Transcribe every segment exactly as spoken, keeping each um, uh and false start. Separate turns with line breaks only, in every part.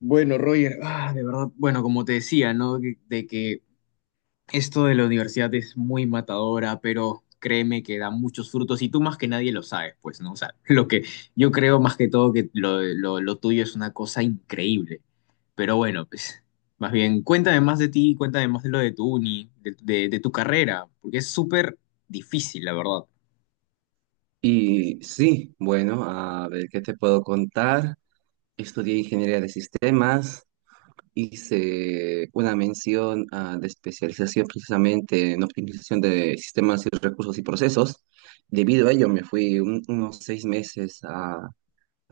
Bueno, Roger, ah, de verdad, bueno, como te decía, ¿no? De, de que esto de la universidad es muy matadora, pero créeme que da muchos frutos y tú más que nadie lo sabes, pues, ¿no? O sea, lo que yo creo más que todo que lo, lo, lo tuyo es una cosa increíble, pero bueno, pues, más bien, cuéntame más de ti, cuéntame más de lo de tu uni, de, de, de tu carrera, porque es súper difícil, la verdad. Es
Y sí, bueno, a ver qué te puedo contar. Estudié ingeniería de sistemas, hice una mención ah, de especialización precisamente en optimización de sistemas y recursos y procesos. Debido a ello, me fui un- unos seis meses a, a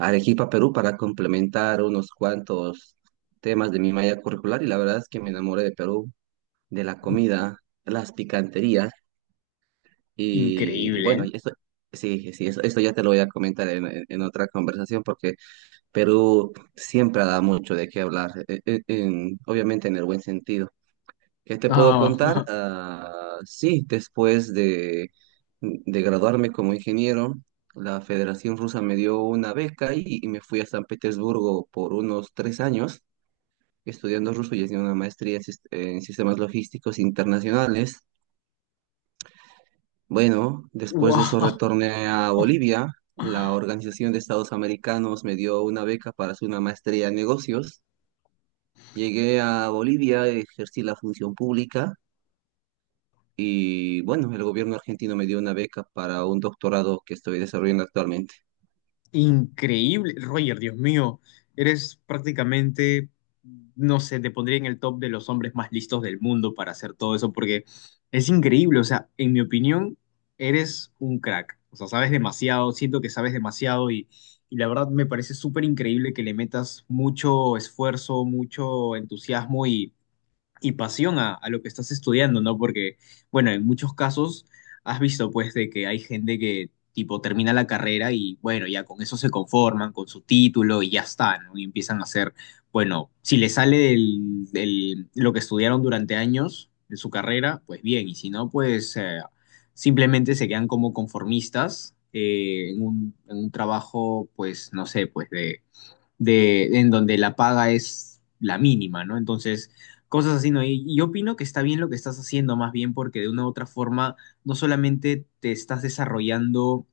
Arequipa, Perú, para complementar unos cuantos temas de mi malla curricular y la verdad es que me enamoré de Perú, de la comida, las picanterías. Y, y
increíble,
bueno,
¿eh?
y esto, sí, sí, eso, esto ya te lo voy a comentar en, en- en otra conversación porque Perú siempre da mucho de qué hablar, e- e- en- obviamente en el buen sentido. ¿Qué te puedo
Ah,
contar? Ah, sí, después de, de graduarme como ingeniero, la Federación Rusa me dio una beca y, y me fui a San Petersburgo por unos tres años estudiando ruso y haciendo una maestría en sis- en sistemas logísticos internacionales. Bueno, después de eso
wow.
retorné a Bolivia. La Organización de Estados Americanos me dio una beca para hacer una maestría en negocios. Llegué a Bolivia, ejercí la función pública y bueno, el gobierno argentino me dio una beca para un doctorado que estoy desarrollando actualmente.
Increíble, Roger, Dios mío, eres prácticamente, no sé, te pondría en el top de los hombres más listos del mundo para hacer todo eso, porque es increíble, o sea, en mi opinión, eres un crack, o sea, sabes demasiado, siento que sabes demasiado y, y la verdad me parece súper increíble que le metas mucho esfuerzo, mucho entusiasmo y pasión a, a lo que estás estudiando, ¿no? Porque, bueno, en muchos casos has visto, pues, de que hay gente que, tipo, termina la carrera y, bueno, ya con eso se conforman, con su título y ya está, ¿no? Y empiezan a hacer, bueno, si les sale del, del- lo que estudiaron durante años de su carrera, pues bien, y si no, pues eh, simplemente se quedan como conformistas eh, en un, en un trabajo, pues, no sé, pues de de, en donde la paga es la mínima, ¿no? Entonces, cosas así, ¿no? Y, y yo opino que está bien lo que estás haciendo, más bien porque de una u otra forma no solamente te estás desarrollando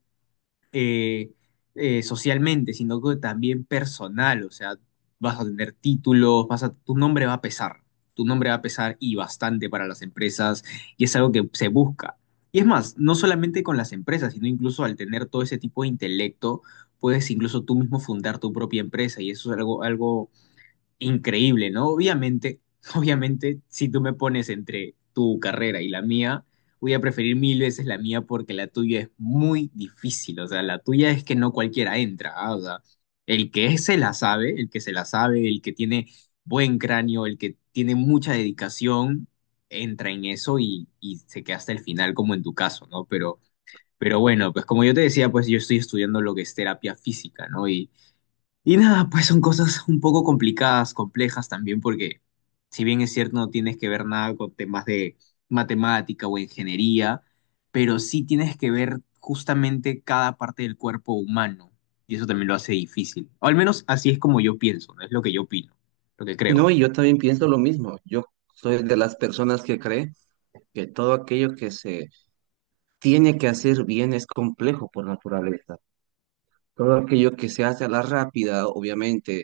eh, eh, socialmente, sino que también personal. O sea, vas a tener títulos, vas a, tu nombre va a pesar. Tu nombre va a pesar y bastante para las empresas y es algo que se busca. Y es más, no solamente con las empresas, sino incluso al tener todo ese tipo de intelecto, puedes incluso tú mismo fundar tu propia empresa y eso es algo, algo increíble, ¿no? Obviamente, obviamente, si tú me pones entre tu carrera y la mía, voy a preferir mil veces la mía porque la tuya es muy difícil, o sea, la tuya es que no cualquiera entra, ¿ah? O sea, el que se la sabe, el que se la sabe, el que tiene buen cráneo, el que tiene mucha dedicación, entra en eso y, y se queda hasta el final, como en tu caso, ¿no? Pero, pero bueno, pues como yo te decía, pues yo estoy estudiando lo que es terapia física, ¿no? Y y nada, pues son cosas un poco complicadas, complejas también, porque si bien es cierto no tienes que ver nada con temas de matemática o ingeniería, pero sí tienes que ver justamente cada parte del cuerpo humano, y eso también lo hace difícil. O al menos así es como yo pienso, ¿no? Es lo que yo opino, lo que creo.
No, y yo también pienso lo mismo. Yo soy de las personas que cree que todo aquello que se tiene que hacer bien es complejo por naturaleza. Todo aquello que se hace a la rápida, obviamente,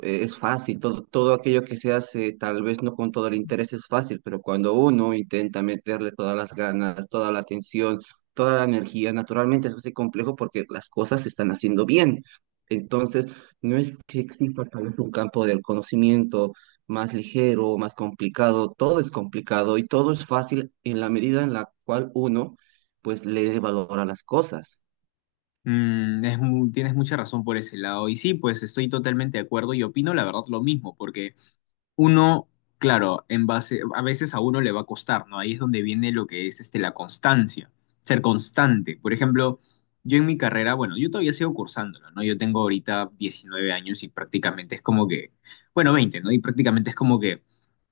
eh, es fácil. Todo, todo aquello que se hace, tal vez no con todo el interés, es fácil, pero cuando uno intenta meterle todas las ganas, toda la atención, toda la energía, naturalmente se hace complejo porque las cosas se están haciendo bien. Entonces, no es que exista tal vez un campo del conocimiento más ligero, más complicado, todo es complicado y todo es fácil en la medida en la cual uno, pues, le dé valor a las cosas.
Mm, es mu- tienes mucha razón por ese lado, y sí, pues estoy totalmente de acuerdo y opino la verdad lo mismo, porque uno, claro, en base, a veces a uno le va a costar, ¿no? Ahí es donde viene lo que es este, la constancia, ser constante. Por ejemplo, yo en mi carrera, bueno, yo todavía sigo cursándolo, ¿no? Yo tengo ahorita diecinueve años y prácticamente es como que, bueno, veinte, ¿no? Y prácticamente es como que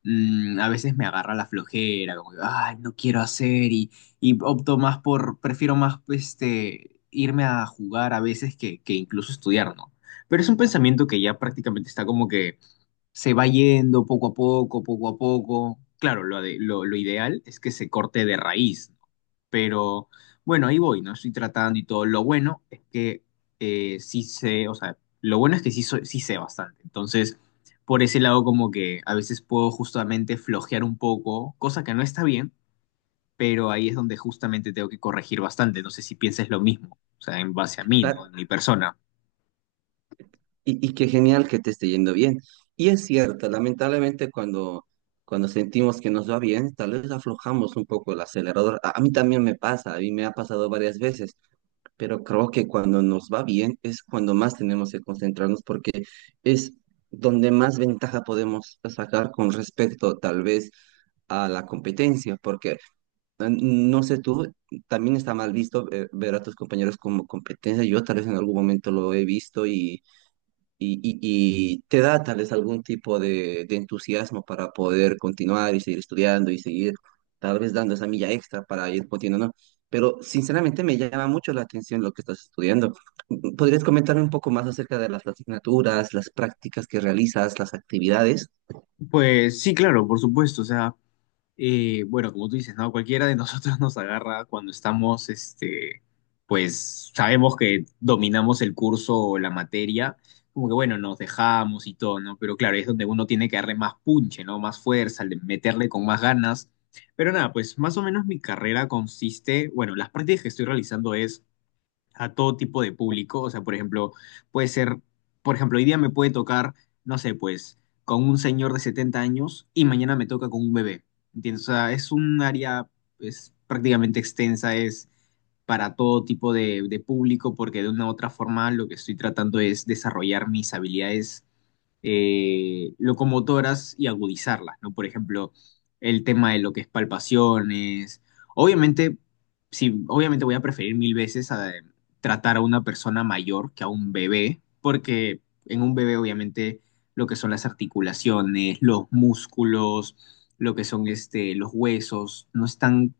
mm, a veces me agarra la flojera, como que, ay, no quiero hacer y, y opto más por, prefiero más, este, irme a jugar a veces que, que incluso estudiar, ¿no? Pero es un pensamiento que ya prácticamente está como que se va yendo poco a poco, poco a poco. Claro, lo, de- lo, lo ideal es que se corte de raíz, ¿no? Pero bueno, ahí voy, ¿no? Estoy tratando y todo. Lo bueno es que eh, sí sé, o sea, lo bueno es que sí, soy- sí sé bastante. Entonces, por ese lado como que a veces puedo justamente flojear un poco, cosa que no está bien, pero ahí es donde justamente tengo que corregir bastante. No sé si piensas lo mismo, o sea, en base a mí, ¿no?
Cla-
En mi persona.
Y, y qué genial que te esté yendo bien. Y es cierto, lamentablemente cuando, cuando sentimos que nos va bien, tal vez aflojamos un poco el acelerador. A, a mí también me pasa, a mí me ha pasado varias veces, pero creo que cuando nos va bien es cuando más tenemos que concentrarnos porque es donde más ventaja podemos sacar con respecto tal vez a la competencia, porque eh, no sé tú, también está mal visto eh, ver a tus compañeros como competencia. Yo tal vez en algún momento lo he visto y y, y- y te da tal vez algún tipo de, de entusiasmo para poder continuar y seguir estudiando y seguir tal vez dando esa milla extra para ir continuando. Pero sinceramente me llama mucho la atención lo que estás estudiando. ¿Podrías comentarme un poco más acerca de las asignaturas, las prácticas que realizas, las actividades?
Pues sí, claro, por supuesto. O sea, eh, bueno, como tú dices, ¿no? Cualquiera de nosotros nos agarra cuando estamos, este, pues sabemos que dominamos el curso o la materia, como que bueno, nos dejamos y todo, ¿no? Pero claro, es donde uno tiene que darle más punche, ¿no? Más fuerza, le- meterle con más ganas. Pero nada, pues más o menos mi carrera consiste, bueno, las prácticas que estoy realizando es a todo tipo de público. O sea, por ejemplo, puede ser, por ejemplo, hoy día me puede tocar, no sé, pues, con un señor de setenta años y mañana me toca con un bebé. ¿Entiendes? O sea, es un área, es prácticamente extensa, es para todo tipo de, de público, porque de una u otra forma lo que estoy tratando es desarrollar mis habilidades eh, locomotoras y agudizarlas, ¿no? Por ejemplo, el tema de lo que es palpaciones. Obviamente, sí, obviamente voy a preferir mil veces a tratar a una persona mayor que a un bebé, porque en un bebé obviamente lo que son las articulaciones, los músculos, lo que son este, los huesos, no están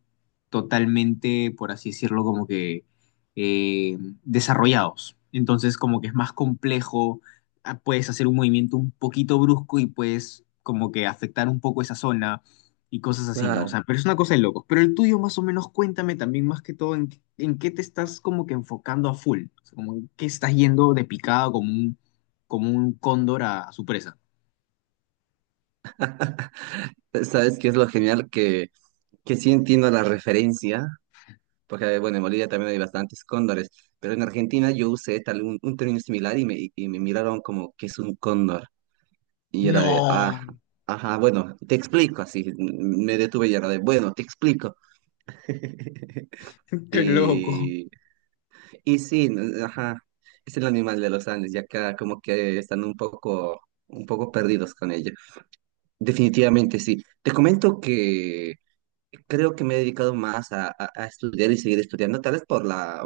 totalmente, por así decirlo, como que eh, desarrollados. Entonces, como que es más complejo, ah, puedes hacer un movimiento un poquito brusco y puedes como que afectar un poco esa zona y cosas así, ¿no? O
Claro,
sea, pero es una cosa de locos. Pero el tuyo más o menos cuéntame también más que todo en, qué- en qué te estás como que enfocando a full, o sea, como en qué estás yendo de picada como un, como un cóndor a, a su presa.
sabes que es lo genial que, que sí entiendo la referencia, porque bueno, en Bolivia también hay bastantes cóndores, pero en Argentina yo usé tal un, un término similar y me, y me miraron como que es un cóndor. Y era de,
No,
ajá, ajá, bueno, te explico, así me detuve y era de, bueno, te explico.
qué loco.
Y, y sí, n- ajá, es el animal de los Andes, ya acá como que están un poco, un poco perdidos con ello. Definitivamente sí. Te comento que creo que me he dedicado más a, a- a estudiar y seguir estudiando, tal vez por la,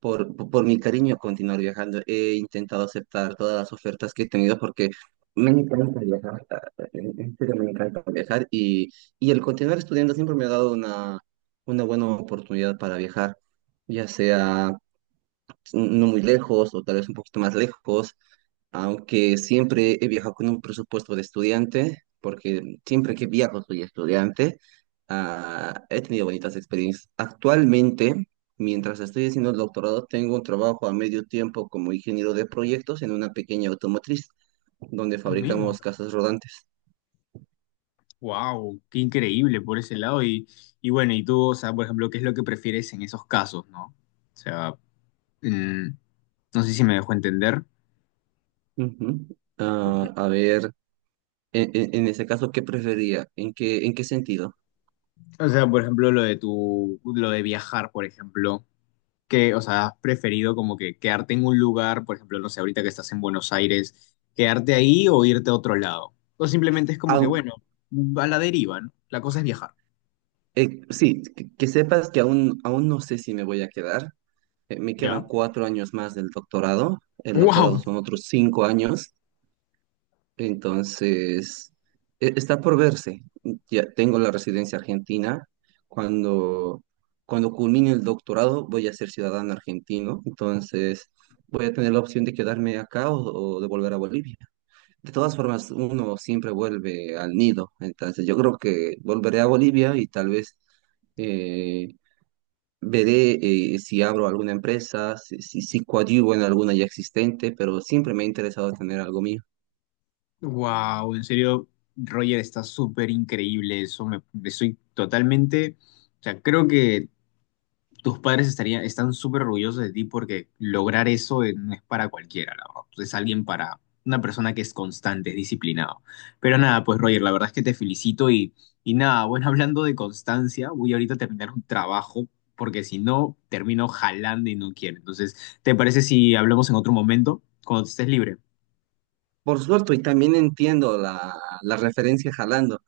por, por, por mi cariño a continuar viajando, he intentado aceptar todas las ofertas que he tenido porque me encanta viajar, en en serio me encanta viajar y, y el continuar estudiando siempre me ha dado una, una buena oportunidad para viajar, ya sea no muy lejos o tal vez un poquito más lejos, aunque siempre he viajado con un presupuesto de estudiante, porque siempre que viajo soy estudiante, ah, he tenido bonitas experiencias. Actualmente, mientras estoy haciendo el doctorado, tengo un trabajo a medio tiempo como ingeniero de proyectos en una pequeña automotriz donde
Ah, mira.
fabricamos casas rodantes.
Wow, qué increíble por ese lado. Y, y bueno, y tú, o sea, por ejemplo, ¿qué es lo que prefieres en esos casos, no? O sea, mm, no sé si me dejo entender.
Ujú. Ah, a ver, en, en- en ese caso, ¿qué prefería? ¿En qué, en qué sentido?
O sea, por ejemplo, lo de tu, lo de viajar, por ejemplo, que, o sea, has preferido como que quedarte en un lugar, por ejemplo, no sé, ahorita que estás en Buenos Aires, quedarte ahí o irte a otro lado. O simplemente es como que,
Aun-
bueno, a la deriva, ¿no? La cosa es viajar,
eh, sí, que, que sepas que aún, aún no sé si me voy a quedar. Eh, Me
¿ya?
quedan cuatro años más del doctorado. El doctorado
¡Wow!
son otros cinco años. Entonces, e- está por verse. Ya tengo la residencia argentina. Cuando, cuando culmine el doctorado, voy a ser ciudadano argentino. Entonces, voy a tener la opción de quedarme acá o, o de volver a Bolivia. De todas formas, uno siempre vuelve al nido. Entonces, yo creo que volveré a Bolivia y tal vez eh, veré eh, si abro alguna empresa, si, si, si coadyuvo en alguna ya existente, pero siempre me ha interesado tener algo mío.
¡Wow! En serio, Roger, está súper increíble eso. Me, me soy totalmente, o sea, creo que tus padres estarían, están súper orgullosos de ti porque lograr eso, eh, no es para cualquiera, la verdad. Es alguien para una persona que es constante, es disciplinado. Pero nada, pues Roger, la verdad es que te felicito y, y nada, bueno, hablando de constancia, voy ahorita a terminar un trabajo porque si no, termino jalando y no quiero. Entonces, ¿te parece si hablamos en otro momento, cuando estés libre?
Por suerte, y también entiendo la, la referencia jalando.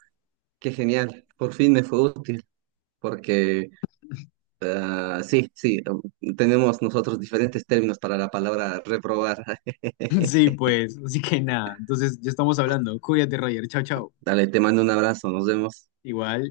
Qué genial, por fin me fue útil, porque ah, sí, sí, um, tenemos nosotros diferentes términos para la palabra reprobar.
Sí, pues, así que nada, entonces ya estamos hablando. Cuídate, Roger, chao, chao.
Dale, te mando un abrazo, nos vemos.
Igual.